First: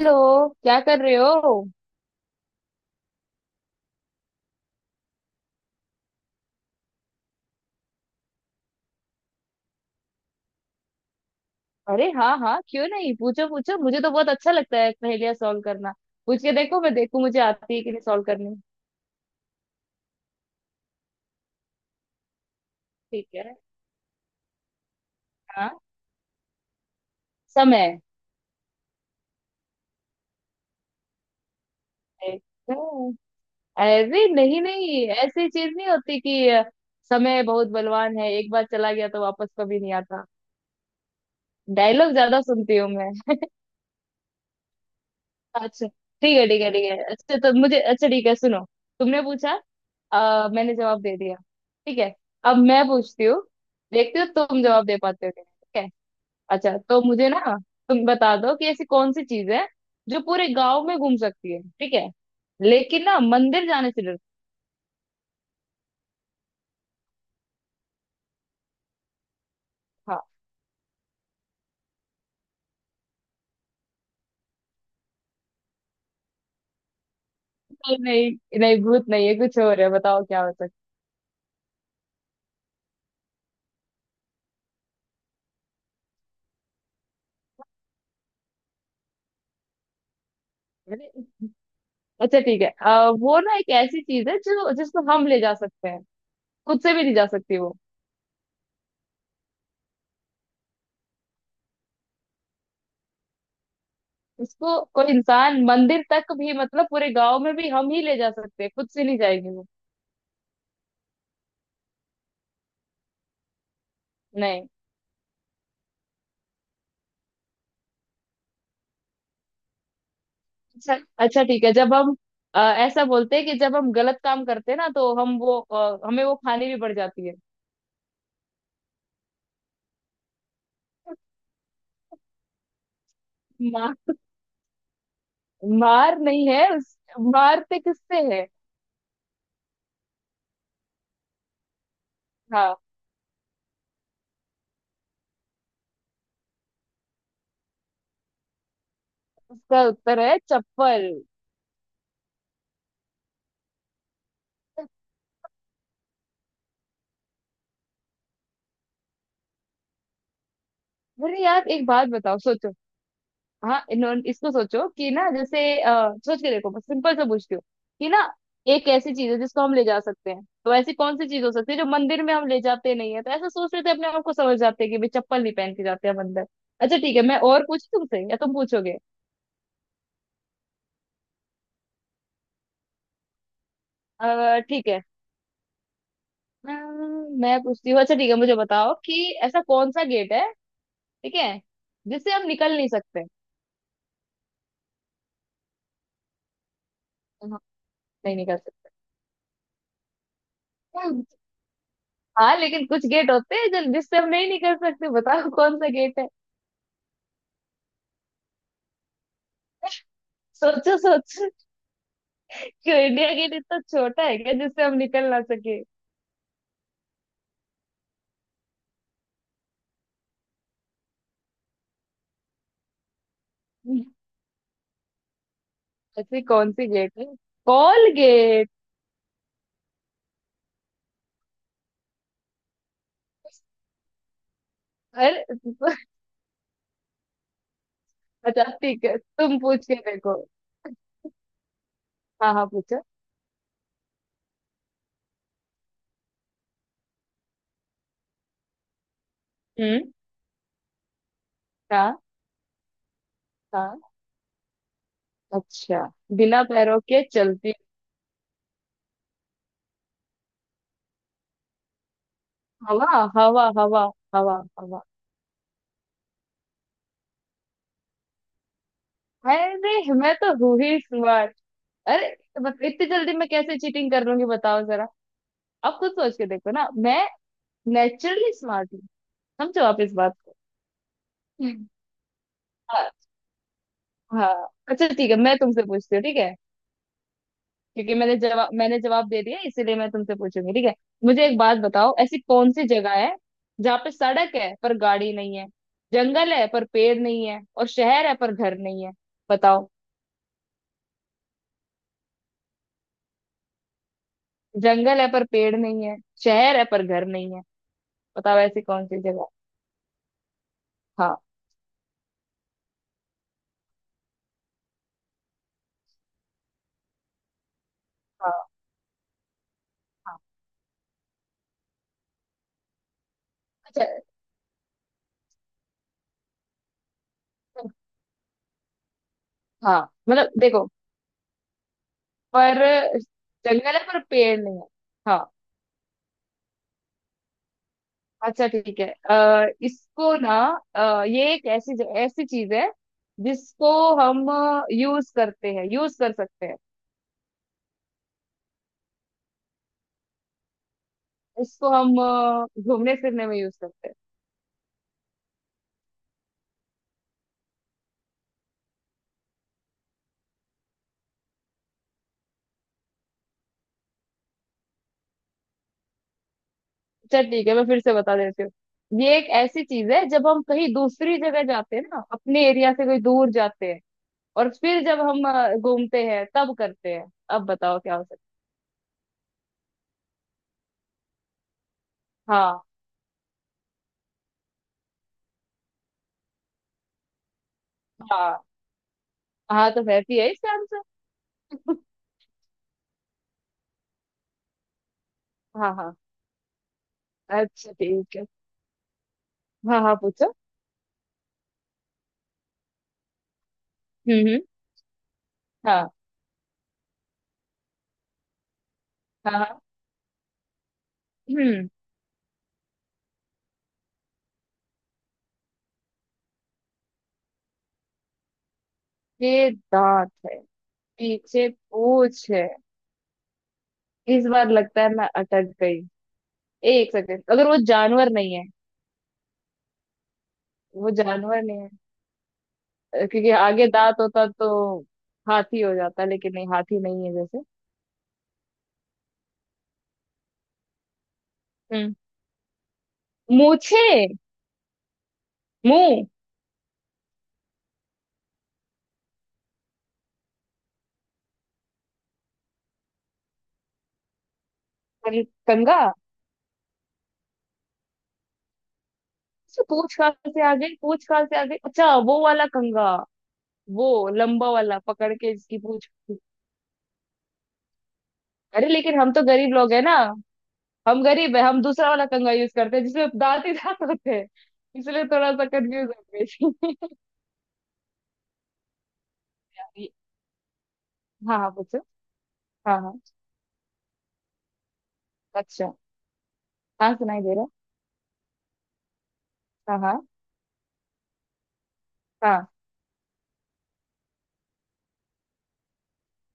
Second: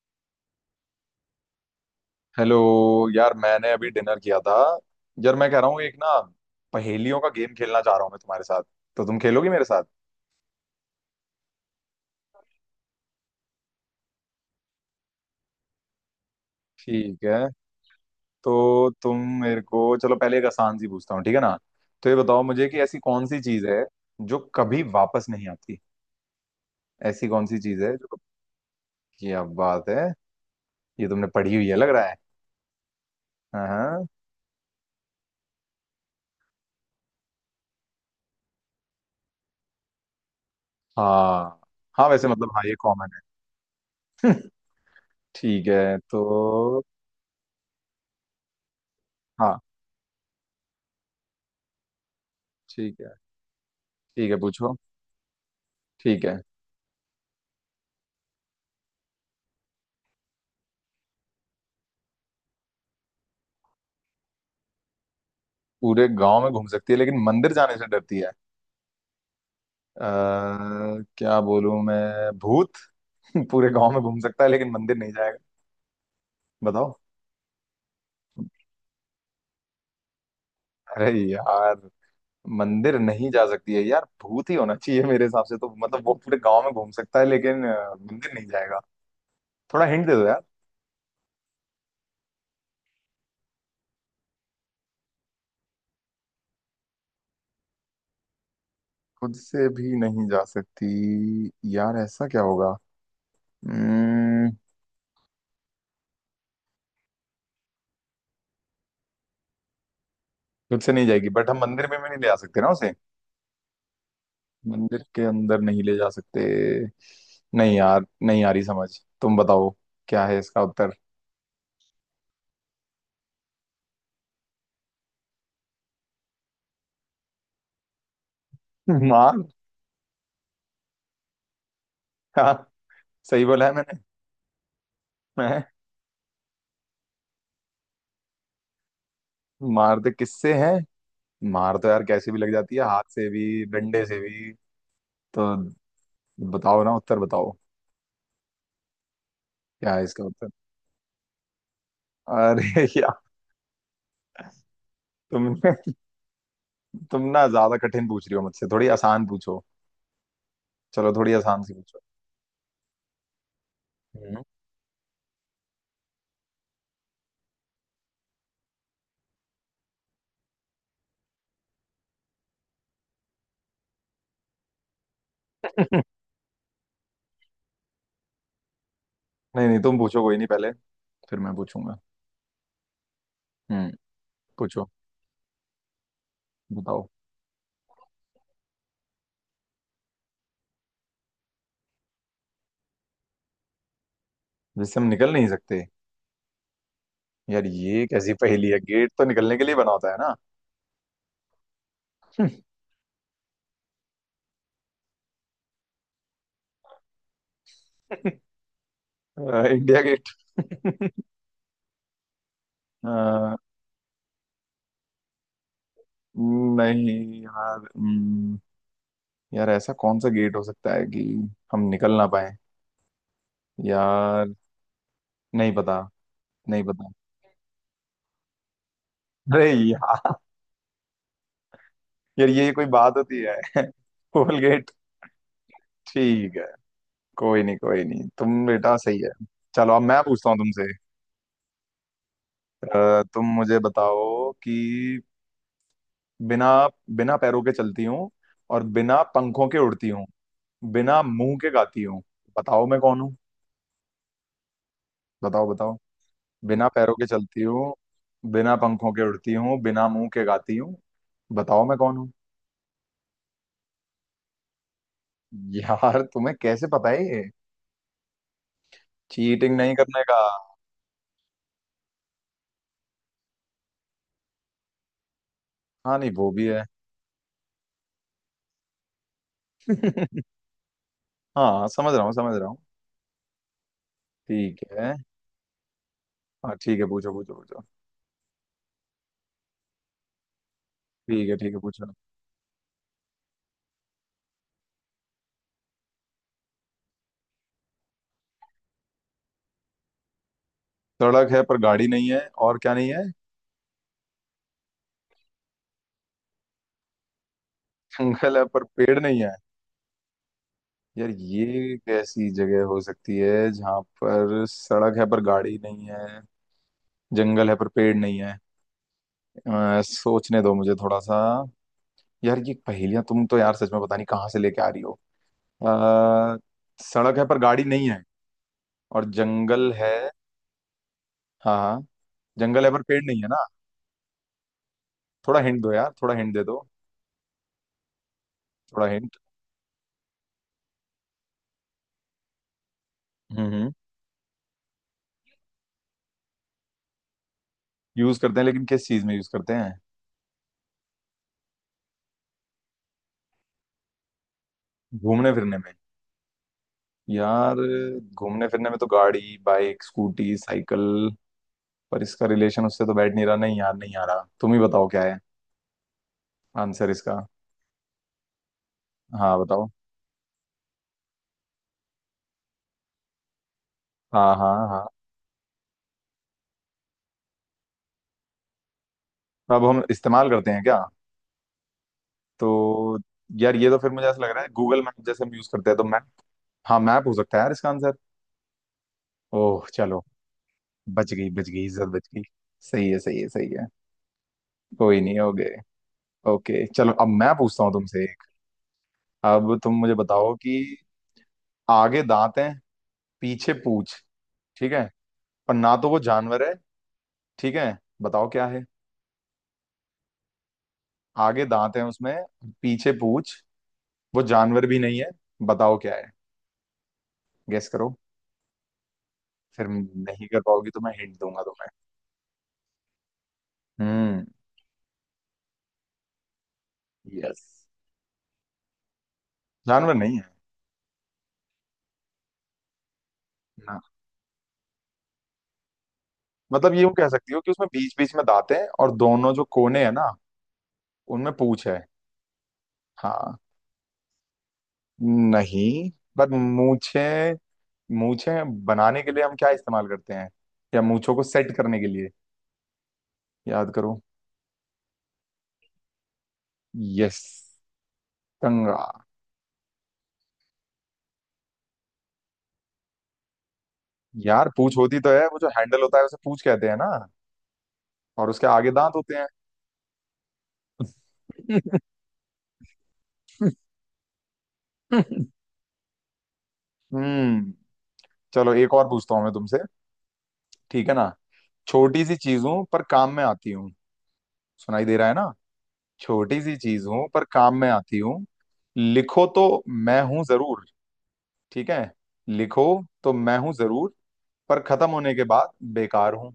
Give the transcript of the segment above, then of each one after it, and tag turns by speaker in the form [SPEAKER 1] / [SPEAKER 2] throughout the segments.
[SPEAKER 1] Hello. क्या कर रहे हो?
[SPEAKER 2] हेलो। यार मैंने अभी डिनर किया था। यार मैं कह रहा हूँ एक ना, पहेलियों का गेम खेलना चाह रहा हूँ मैं तुम्हारे साथ। तो तुम खेलोगी मेरे साथ?
[SPEAKER 1] अरे हाँ हाँ, क्यों नहीं, पूछो पूछो, मुझे तो बहुत अच्छा लगता है पहेलियां सॉल्व करना। पूछ के देखो, मैं देखूं
[SPEAKER 2] ठीक
[SPEAKER 1] मुझे
[SPEAKER 2] है,
[SPEAKER 1] आती है कि नहीं सॉल्व करनी।
[SPEAKER 2] तो तुम मेरे को, चलो पहले एक आसान सी पूछता हूँ, ठीक है ना। तो ये बताओ मुझे कि ऐसी कौन
[SPEAKER 1] ठीक
[SPEAKER 2] सी
[SPEAKER 1] है।
[SPEAKER 2] चीज़ है जो कभी वापस नहीं
[SPEAKER 1] हाँ।
[SPEAKER 2] आती। ऐसी कौन सी चीज़ है
[SPEAKER 1] समय।
[SPEAKER 2] जो क्या बात है, ये तुमने पढ़ी हुई है लग रहा है।
[SPEAKER 1] एकदम।
[SPEAKER 2] हाँ,
[SPEAKER 1] अरे नहीं नहीं, ऐसी चीज नहीं होती कि समय बहुत बलवान है, एक बार चला गया तो वापस कभी नहीं आता।
[SPEAKER 2] हाँ, हाँ,
[SPEAKER 1] डायलॉग
[SPEAKER 2] वैसे
[SPEAKER 1] ज्यादा
[SPEAKER 2] मतलब हाँ, ये
[SPEAKER 1] सुनती हूँ
[SPEAKER 2] कॉमन
[SPEAKER 1] मैं।
[SPEAKER 2] है। ठीक
[SPEAKER 1] अच्छा।
[SPEAKER 2] है
[SPEAKER 1] ठीक है ठीक है
[SPEAKER 2] तो।
[SPEAKER 1] ठीक है अच्छा, तो मुझे, अच्छा ठीक है, सुनो, तुमने पूछा,
[SPEAKER 2] हाँ
[SPEAKER 1] मैंने जवाब दे दिया, ठीक है? अब मैं
[SPEAKER 2] ठीक है।
[SPEAKER 1] पूछती हूँ, देखती हूँ
[SPEAKER 2] ठीक है,
[SPEAKER 1] तुम
[SPEAKER 2] पूछो।
[SPEAKER 1] जवाब दे पाते हो कि नहीं, ठीक है?
[SPEAKER 2] ठीक है।
[SPEAKER 1] अच्छा तो मुझे ना, तुम बता दो कि ऐसी कौन सी चीज है जो पूरे गांव में घूम सकती है, ठीक है, लेकिन ना मंदिर जाने से डरती
[SPEAKER 2] पूरे गांव में घूम सकती है लेकिन मंदिर जाने से डरती है।
[SPEAKER 1] है। हाँ।
[SPEAKER 2] अ क्या बोलूं मैं? भूत। पूरे गांव में घूम सकता है लेकिन मंदिर नहीं जाएगा। बताओ।
[SPEAKER 1] नहीं नहीं नहीं, भूत नहीं है, कुछ और है, बताओ क्या हो सकता
[SPEAKER 2] अरे यार, मंदिर नहीं जा सकती है यार, भूत ही होना चाहिए मेरे हिसाब से तो, मतलब वो पूरे गांव में घूम सकता है लेकिन मंदिर नहीं जाएगा। थोड़ा हिंट दे दो यार।
[SPEAKER 1] है। अच्छा ठीक है। वो ना एक ऐसी चीज है जो, जिसको हम ले जा सकते हैं, खुद से भी नहीं जा सकती वो।
[SPEAKER 2] खुद से भी नहीं जा सकती? यार ऐसा क्या होगा? हम्म,
[SPEAKER 1] उसको कोई इंसान, मंदिर तक भी मतलब पूरे गांव में भी हम ही ले जा सकते हैं, खुद से नहीं जाएंगे वो।
[SPEAKER 2] खुद से नहीं जाएगी, बट हम मंदिर में भी नहीं ले आ सकते ना उसे।
[SPEAKER 1] नहीं।
[SPEAKER 2] मंदिर के अंदर नहीं ले जा सकते। नहीं यार, नहीं आ रही समझ। तुम बताओ, क्या है इसका उत्तर?
[SPEAKER 1] अच्छा। अच्छा ठीक है। जब हम ऐसा बोलते हैं कि जब हम गलत काम करते हैं ना, तो हम वो, हमें वो खानी भी पड़ जाती है।
[SPEAKER 2] मार। हाँ, सही बोला है
[SPEAKER 1] मार।
[SPEAKER 2] मैंने। मैं,
[SPEAKER 1] मार नहीं है उस, मारते किससे है?
[SPEAKER 2] मार तो किससे है? मार तो यार कैसे भी लग जाती
[SPEAKER 1] हाँ।
[SPEAKER 2] है, हाथ से भी डंडे से भी। तो बताओ ना उत्तर, बताओ
[SPEAKER 1] उसका
[SPEAKER 2] क्या है
[SPEAKER 1] उत्तर
[SPEAKER 2] इसका
[SPEAKER 1] है
[SPEAKER 2] उत्तर।
[SPEAKER 1] चप्पल।
[SPEAKER 2] अरे यार, तुम तुम ना ज्यादा कठिन पूछ रही हो मुझसे, थोड़ी आसान पूछो। चलो थोड़ी
[SPEAKER 1] अरे
[SPEAKER 2] आसान
[SPEAKER 1] यार,
[SPEAKER 2] सी
[SPEAKER 1] एक
[SPEAKER 2] पूछो।
[SPEAKER 1] बात बताओ, सोचो। हाँ इन्होंने
[SPEAKER 2] हम्म।
[SPEAKER 1] इसको, सोचो कि ना जैसे, सोच के देखो, बस सिंपल से पूछती हूँ कि ना, एक ऐसी चीज है जिसको हम ले जा सकते हैं, तो ऐसी कौन सी चीज हो सकती है जो मंदिर में हम ले जाते नहीं है, तो ऐसा सोच रहे थे अपने आप को समझ जाते हैं कि भाई चप्पल नहीं पहन के जाते हम अंदर। अच्छा ठीक है, मैं और पूछूं तुमसे या तुम पूछोगे?
[SPEAKER 2] नहीं नहीं, तुम पूछो कोई नहीं पहले, फिर मैं पूछूंगा। हम्म। पूछो।
[SPEAKER 1] ठीक है।
[SPEAKER 2] बताओ।
[SPEAKER 1] मैं पूछती हूँ। अच्छा ठीक है, मुझे बताओ कि ऐसा कौन सा गेट है, ठीक है, जिससे हम निकल नहीं सकते।
[SPEAKER 2] जिससे हम निकल नहीं सकते?
[SPEAKER 1] हाँ।
[SPEAKER 2] यार ये कैसी
[SPEAKER 1] नहीं निकल
[SPEAKER 2] पहेली है,
[SPEAKER 1] सकते।
[SPEAKER 2] गेट तो निकलने के लिए बना होता है ना।
[SPEAKER 1] हाँ लेकिन कुछ गेट होते हैं जो, जिससे हम नहीं निकल सकते, बताओ कौन सा गेट है।
[SPEAKER 2] India Gate.
[SPEAKER 1] सोचो सोचो। क्यों, इंडिया गेट इतना छोटा है क्या जिससे हम निकल ना सके?
[SPEAKER 2] नहीं यार, यार ऐसा कौन सा गेट हो सकता है कि हम निकल ना पाए। यार नहीं पता,
[SPEAKER 1] ऐसी कौन
[SPEAKER 2] नहीं
[SPEAKER 1] सी
[SPEAKER 2] पता।
[SPEAKER 1] गेट है? Call gate.
[SPEAKER 2] अरे यार, यार ये कोई बात होती है। कोल गेट।
[SPEAKER 1] अरे।
[SPEAKER 2] ठीक है, कोई नहीं कोई नहीं,
[SPEAKER 1] अच्छा
[SPEAKER 2] तुम बेटा
[SPEAKER 1] ठीक है,
[SPEAKER 2] सही है।
[SPEAKER 1] तुम पूछ
[SPEAKER 2] चलो
[SPEAKER 1] के
[SPEAKER 2] अब मैं
[SPEAKER 1] देखो।
[SPEAKER 2] पूछता हूँ तुमसे।
[SPEAKER 1] हाँ हाँ पूछो।
[SPEAKER 2] तुम मुझे बताओ कि बिना बिना पैरों के चलती हूँ, और बिना पंखों के उड़ती
[SPEAKER 1] हम्म।
[SPEAKER 2] हूँ, बिना मुंह के गाती हूँ,
[SPEAKER 1] हाँ।
[SPEAKER 2] बताओ मैं कौन हूँ।
[SPEAKER 1] हाँ।
[SPEAKER 2] बताओ बताओ।
[SPEAKER 1] अच्छा। बिना
[SPEAKER 2] बिना
[SPEAKER 1] पैरों
[SPEAKER 2] पैरों
[SPEAKER 1] के
[SPEAKER 2] के चलती
[SPEAKER 1] चलती।
[SPEAKER 2] हूँ, बिना पंखों के उड़ती हूँ, बिना मुंह के गाती हूँ, बताओ मैं कौन हूँ।
[SPEAKER 1] हवा। हवा हवा। हवा हवा।
[SPEAKER 2] यार तुम्हें कैसे पता है ये, चीटिंग नहीं
[SPEAKER 1] अरे
[SPEAKER 2] करने
[SPEAKER 1] मैं
[SPEAKER 2] का।
[SPEAKER 1] तो हूँ ही स्मार्ट। अरे, बस इतनी जल्दी मैं कैसे चीटिंग कर लूंगी, बताओ जरा। आप खुद
[SPEAKER 2] हाँ नहीं,
[SPEAKER 1] सोच के
[SPEAKER 2] वो भी
[SPEAKER 1] देखो
[SPEAKER 2] है।
[SPEAKER 1] ना, मैं नेचुरली स्मार्ट हूँ। समझो आप इस बात
[SPEAKER 2] हाँ, समझ
[SPEAKER 1] को।
[SPEAKER 2] रहा हूँ समझ रहा हूँ।
[SPEAKER 1] हाँ।
[SPEAKER 2] ठीक
[SPEAKER 1] अच्छा
[SPEAKER 2] है।
[SPEAKER 1] ठीक है, मैं तुमसे पूछती हूँ, ठीक है?
[SPEAKER 2] हाँ ठीक है, पूछो पूछो पूछो।
[SPEAKER 1] क्योंकि मैंने जवाब दे दिया, इसीलिए मैं तुमसे पूछूंगी, ठीक है? मुझे एक
[SPEAKER 2] ठीक
[SPEAKER 1] बात
[SPEAKER 2] है पूछो।
[SPEAKER 1] बताओ, ऐसी कौन सी जगह है जहाँ पे सड़क है पर गाड़ी नहीं है, जंगल है पर पेड़ नहीं है, और शहर है पर घर नहीं है? बताओ।
[SPEAKER 2] सड़क है पर गाड़ी नहीं है, और क्या नहीं है?
[SPEAKER 1] जंगल है पर पेड़ नहीं है, शहर है पर घर नहीं है।
[SPEAKER 2] जंगल
[SPEAKER 1] बताओ
[SPEAKER 2] है
[SPEAKER 1] ऐसी
[SPEAKER 2] पर
[SPEAKER 1] कौन
[SPEAKER 2] पेड़
[SPEAKER 1] सी
[SPEAKER 2] नहीं
[SPEAKER 1] जगह।
[SPEAKER 2] है। यार
[SPEAKER 1] हाँ।
[SPEAKER 2] ये कैसी जगह हो सकती है जहाँ पर सड़क है पर गाड़ी नहीं है, जंगल है पर पेड़ नहीं है।
[SPEAKER 1] हाँ। हाँ।
[SPEAKER 2] सोचने दो मुझे थोड़ा सा। यार ये पहेलियां तुम तो यार सच में
[SPEAKER 1] अच्छा।
[SPEAKER 2] पता नहीं कहाँ से लेके आ रही हो। आ, सड़क है पर गाड़ी नहीं है, और जंगल
[SPEAKER 1] हाँ।
[SPEAKER 2] है,
[SPEAKER 1] मतलब देखो।
[SPEAKER 2] हाँ हाँ,
[SPEAKER 1] पर।
[SPEAKER 2] जंगल है पर पेड़ नहीं है ना।
[SPEAKER 1] जंगल है पर पेड़ नहीं है। हाँ।
[SPEAKER 2] थोड़ा हिंट दो यार, थोड़ा हिंट दे दो,
[SPEAKER 1] अच्छा ठीक है।
[SPEAKER 2] थोड़ा हिंट।
[SPEAKER 1] इसको ना, ये एक ऐसी, ऐसी चीज है
[SPEAKER 2] हम्म।
[SPEAKER 1] जिसको हम यूज करते हैं, यूज कर सकते हैं।
[SPEAKER 2] यूज करते हैं लेकिन किस चीज में यूज करते हैं?
[SPEAKER 1] इसको हम घूमने फिरने में यूज करते हैं।
[SPEAKER 2] घूमने फिरने में? यार घूमने फिरने में तो गाड़ी, बाइक, स्कूटी, साइकिल, पर इसका रिलेशन उससे तो बैठ नहीं रहा। नहीं यार नहीं आ रहा, तुम ही बताओ क्या है आंसर इसका।
[SPEAKER 1] अच्छा ठीक है, मैं फिर से बता देती हूँ। ये एक
[SPEAKER 2] हाँ
[SPEAKER 1] ऐसी
[SPEAKER 2] बताओ।
[SPEAKER 1] चीज है जब हम कहीं दूसरी जगह जाते हैं ना, अपने एरिया से कोई दूर जाते हैं,
[SPEAKER 2] हाँ
[SPEAKER 1] और
[SPEAKER 2] हाँ
[SPEAKER 1] फिर
[SPEAKER 2] हाँ।
[SPEAKER 1] जब हम घूमते हैं तब करते हैं। अब बताओ क्या हो सकता
[SPEAKER 2] तो अब हम इस्तेमाल करते हैं क्या?
[SPEAKER 1] है। हाँ।
[SPEAKER 2] तो यार ये तो फिर मुझे ऐसा लग रहा है गूगल मैप जैसे हम यूज करते हैं, तो मैप। हाँ मैप हो सकता है यार इसका आंसर।
[SPEAKER 1] हाँ
[SPEAKER 2] ओह
[SPEAKER 1] हाँ तो
[SPEAKER 2] चलो,
[SPEAKER 1] रहती है इसका आंसर।
[SPEAKER 2] बच गई बच गई, इज्जत बच गई। सही है सही है सही है। कोई नहीं, हो गए।
[SPEAKER 1] हाँ हाँ।
[SPEAKER 2] ओके, चलो अब मैं पूछता
[SPEAKER 1] अच्छा
[SPEAKER 2] हूँ तुमसे
[SPEAKER 1] ठीक
[SPEAKER 2] एक।
[SPEAKER 1] है।
[SPEAKER 2] अब तुम
[SPEAKER 1] हाँ
[SPEAKER 2] मुझे
[SPEAKER 1] हाँ पूछो।
[SPEAKER 2] बताओ कि आगे दांत हैं, पीछे पूंछ,
[SPEAKER 1] हम्म।
[SPEAKER 2] ठीक है, पर ना तो
[SPEAKER 1] हाँ
[SPEAKER 2] वो जानवर है, ठीक है, बताओ क्या है।
[SPEAKER 1] हाँ हाँ।
[SPEAKER 2] आगे
[SPEAKER 1] हम्म।
[SPEAKER 2] दांत हैं उसमें, पीछे पूंछ, वो जानवर भी नहीं है, बताओ क्या है, गेस करो।
[SPEAKER 1] ये
[SPEAKER 2] फिर
[SPEAKER 1] दांत
[SPEAKER 2] नहीं
[SPEAKER 1] है,
[SPEAKER 2] कर पाओगी तो मैं हिंट दूंगा
[SPEAKER 1] पीछे
[SPEAKER 2] तुम्हें।
[SPEAKER 1] पूछ है।
[SPEAKER 2] हम्म।
[SPEAKER 1] इस बार लगता है मैं अटक गई। एक सेकंड,
[SPEAKER 2] यस,
[SPEAKER 1] अगर वो जानवर नहीं है,
[SPEAKER 2] जानवर नहीं है
[SPEAKER 1] वो जानवर नहीं है, क्योंकि आगे
[SPEAKER 2] ना।
[SPEAKER 1] दांत होता तो हाथी हो जाता, लेकिन नहीं
[SPEAKER 2] मतलब
[SPEAKER 1] हाथी
[SPEAKER 2] ये, वो
[SPEAKER 1] नहीं
[SPEAKER 2] कह
[SPEAKER 1] है
[SPEAKER 2] सकती हो
[SPEAKER 1] जैसे।
[SPEAKER 2] कि उसमें बीच बीच में दांत हैं और दोनों जो कोने हैं ना, उनमें पूंछ है।
[SPEAKER 1] हम्म।
[SPEAKER 2] हाँ।
[SPEAKER 1] मूछे।
[SPEAKER 2] नहीं।
[SPEAKER 1] मुंह।
[SPEAKER 2] पर मूछे, मूछे बनाने के लिए हम क्या इस्तेमाल करते हैं, या मूछों को सेट करने के लिए, याद करो।
[SPEAKER 1] कंघा।
[SPEAKER 2] यस, कंघा।
[SPEAKER 1] अच्छा, पूछ कहाँ से आ गई? पूछ कहाँ से आ गई? अच्छा वो वाला कंघा, वो
[SPEAKER 2] यार
[SPEAKER 1] लंबा
[SPEAKER 2] पूंछ
[SPEAKER 1] वाला
[SPEAKER 2] होती तो
[SPEAKER 1] पकड़
[SPEAKER 2] है,
[SPEAKER 1] के,
[SPEAKER 2] वो जो
[SPEAKER 1] जिसकी
[SPEAKER 2] हैंडल
[SPEAKER 1] पूछ।
[SPEAKER 2] होता है उसे पूंछ कहते हैं ना, और उसके
[SPEAKER 1] अरे
[SPEAKER 2] आगे दांत
[SPEAKER 1] लेकिन हम
[SPEAKER 2] होते
[SPEAKER 1] तो
[SPEAKER 2] हैं।
[SPEAKER 1] गरीब लोग है ना, हम गरीब है, हम दूसरा वाला कंघा यूज करते हैं जिसमें दांत ही दांत होते हैं, इसलिए थोड़ा सा कंफ्यूज हो गई थी।
[SPEAKER 2] हम्म। चलो एक और पूछता हूँ मैं तुमसे,
[SPEAKER 1] ये-
[SPEAKER 2] ठीक है ना।
[SPEAKER 1] हाँ हाँ पूछो।
[SPEAKER 2] छोटी सी चीजों
[SPEAKER 1] हाँ
[SPEAKER 2] पर
[SPEAKER 1] हाँ।
[SPEAKER 2] काम में आती हूँ, सुनाई दे रहा है ना।
[SPEAKER 1] अच्छा।
[SPEAKER 2] छोटी सी चीज
[SPEAKER 1] हाँ
[SPEAKER 2] हूं
[SPEAKER 1] सुनाई
[SPEAKER 2] पर
[SPEAKER 1] दे रहा।
[SPEAKER 2] काम में आती हूँ, लिखो तो
[SPEAKER 1] हाँ हाँ।
[SPEAKER 2] मैं हूं जरूर, ठीक है, लिखो तो मैं हूं जरूर, पर खत्म होने के बाद बेकार हूं,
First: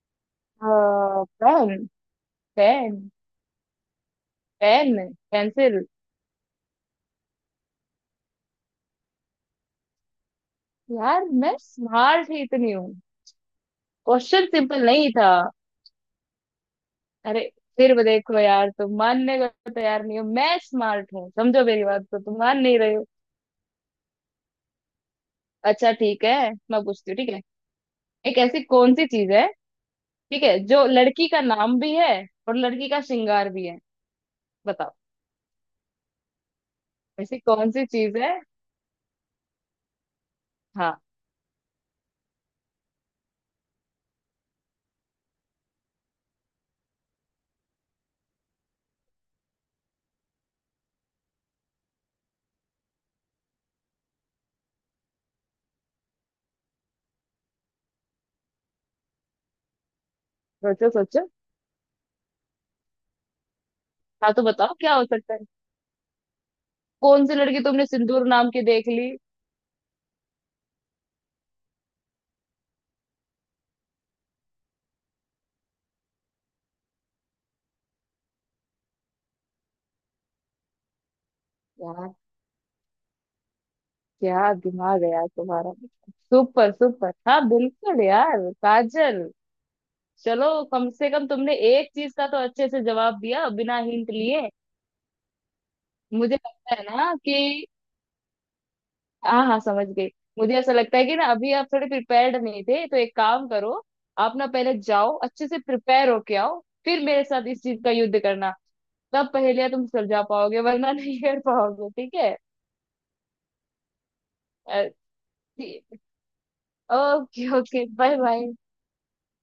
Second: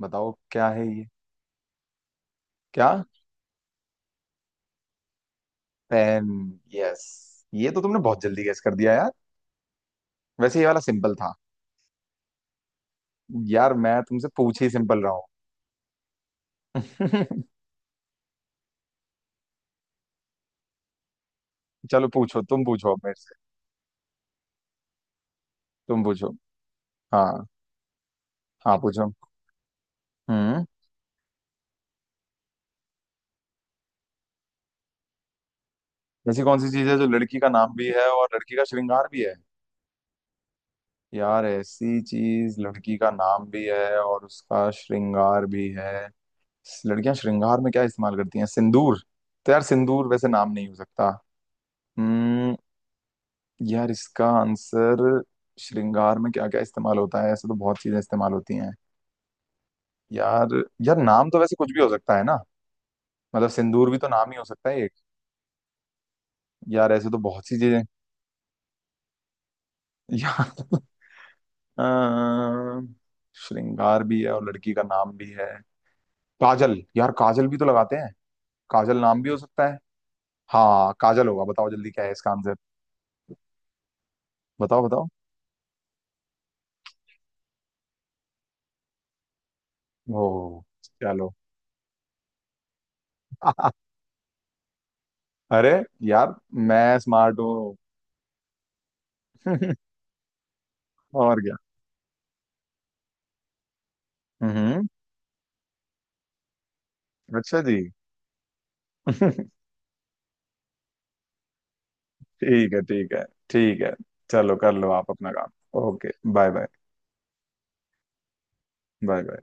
[SPEAKER 2] बताओ क्या है ये।
[SPEAKER 1] हाँ। पेन।
[SPEAKER 2] क्या?
[SPEAKER 1] Pen. Pen. Pencil.
[SPEAKER 2] Pen? Yes. ये तो तुमने बहुत जल्दी गेस कर दिया यार, वैसे ये वाला सिंपल
[SPEAKER 1] यार
[SPEAKER 2] था।
[SPEAKER 1] मैं स्मार्ट ही इतनी हूँ।
[SPEAKER 2] यार मैं तुमसे
[SPEAKER 1] क्वेश्चन
[SPEAKER 2] पूछ ही
[SPEAKER 1] सिंपल
[SPEAKER 2] सिंपल
[SPEAKER 1] नहीं
[SPEAKER 2] रहा
[SPEAKER 1] था। अरे,
[SPEAKER 2] हूँ।
[SPEAKER 1] फिर भी देखो यार, तुम मानने को तो तैयार नहीं हो, मैं स्मार्ट हूँ, समझो मेरी बात
[SPEAKER 2] चलो
[SPEAKER 1] को, तुम
[SPEAKER 2] पूछो,
[SPEAKER 1] मान
[SPEAKER 2] तुम
[SPEAKER 1] नहीं
[SPEAKER 2] पूछो
[SPEAKER 1] रहे
[SPEAKER 2] अब
[SPEAKER 1] हो।
[SPEAKER 2] मेरे से,
[SPEAKER 1] अच्छा
[SPEAKER 2] तुम
[SPEAKER 1] ठीक
[SPEAKER 2] पूछो।
[SPEAKER 1] है, मैं पूछती हूँ, ठीक है?
[SPEAKER 2] हाँ
[SPEAKER 1] एक ऐसी
[SPEAKER 2] हाँ
[SPEAKER 1] कौन सी
[SPEAKER 2] पूछो।
[SPEAKER 1] चीज है, ठीक है,
[SPEAKER 2] हम्म।
[SPEAKER 1] जो लड़की का नाम भी है और लड़की का श्रृंगार भी है? बताओ।
[SPEAKER 2] ऐसी कौन सी चीज है जो लड़की
[SPEAKER 1] ऐसी
[SPEAKER 2] का
[SPEAKER 1] कौन
[SPEAKER 2] नाम
[SPEAKER 1] सी
[SPEAKER 2] भी है
[SPEAKER 1] चीज
[SPEAKER 2] और
[SPEAKER 1] है?
[SPEAKER 2] लड़की का श्रृंगार भी है?
[SPEAKER 1] हाँ।
[SPEAKER 2] यार ऐसी चीज लड़की का नाम भी है और उसका श्रृंगार भी है, लड़कियां श्रृंगार में क्या इस्तेमाल करती हैं, सिंदूर, तो यार सिंदूर वैसे नाम नहीं हो सकता। हम्म। यार इसका आंसर, श्रृंगार में क्या क्या इस्तेमाल होता है, ऐसे तो बहुत चीजें इस्तेमाल होती हैं यार।
[SPEAKER 1] सोचो
[SPEAKER 2] यार
[SPEAKER 1] सोचो।
[SPEAKER 2] नाम तो वैसे कुछ भी हो सकता है ना, मतलब सिंदूर भी तो नाम
[SPEAKER 1] हाँ
[SPEAKER 2] ही
[SPEAKER 1] तो
[SPEAKER 2] हो सकता
[SPEAKER 1] बताओ
[SPEAKER 2] है एक।
[SPEAKER 1] क्या हो सकता है।
[SPEAKER 2] यार ऐसे तो
[SPEAKER 1] कौन सी
[SPEAKER 2] बहुत सी
[SPEAKER 1] लड़की
[SPEAKER 2] चीजें।
[SPEAKER 1] तुमने सिंदूर नाम की देख ली?
[SPEAKER 2] यार, अम, श्रृंगार भी है और लड़की का नाम भी है, काजल, यार काजल भी तो लगाते हैं, काजल नाम भी हो सकता है। हाँ काजल होगा, बताओ जल्दी क्या
[SPEAKER 1] यार
[SPEAKER 2] है इसका आंसर।
[SPEAKER 1] क्या
[SPEAKER 2] बताओ
[SPEAKER 1] दिमाग
[SPEAKER 2] बताओ।
[SPEAKER 1] है यार तुम्हारा। Super super. हाँ बिल्कुल यार, काजल।
[SPEAKER 2] ओ
[SPEAKER 1] चलो, कम से कम
[SPEAKER 2] चलो।
[SPEAKER 1] तुमने एक चीज का तो अच्छे से जवाब दिया बिना हिंट लिए।
[SPEAKER 2] अरे यार,
[SPEAKER 1] मुझे लगता है
[SPEAKER 2] मैं
[SPEAKER 1] ना
[SPEAKER 2] स्मार्ट
[SPEAKER 1] कि,
[SPEAKER 2] हूँ।
[SPEAKER 1] हाँ हाँ समझ गई। मुझे ऐसा लगता है कि ना,
[SPEAKER 2] और
[SPEAKER 1] अभी
[SPEAKER 2] क्या।
[SPEAKER 1] आप थोड़े प्रिपेयर्ड नहीं थे, तो एक काम करो, आप ना पहले
[SPEAKER 2] हम्म।
[SPEAKER 1] जाओ, अच्छे से प्रिपेयर होके आओ, फिर मेरे साथ
[SPEAKER 2] अच्छा
[SPEAKER 1] इस
[SPEAKER 2] जी।
[SPEAKER 1] चीज का युद्ध करना। तब
[SPEAKER 2] ठीक
[SPEAKER 1] पहेलियां तुम सुलझा पाओगे, वरना नहीं कर पाओगे, ठीक है?
[SPEAKER 2] है, ठीक है ठीक है। चलो कर लो आप अपना काम। Okay bye bye.
[SPEAKER 1] Okay. Okay bye bye.
[SPEAKER 2] Bye bye.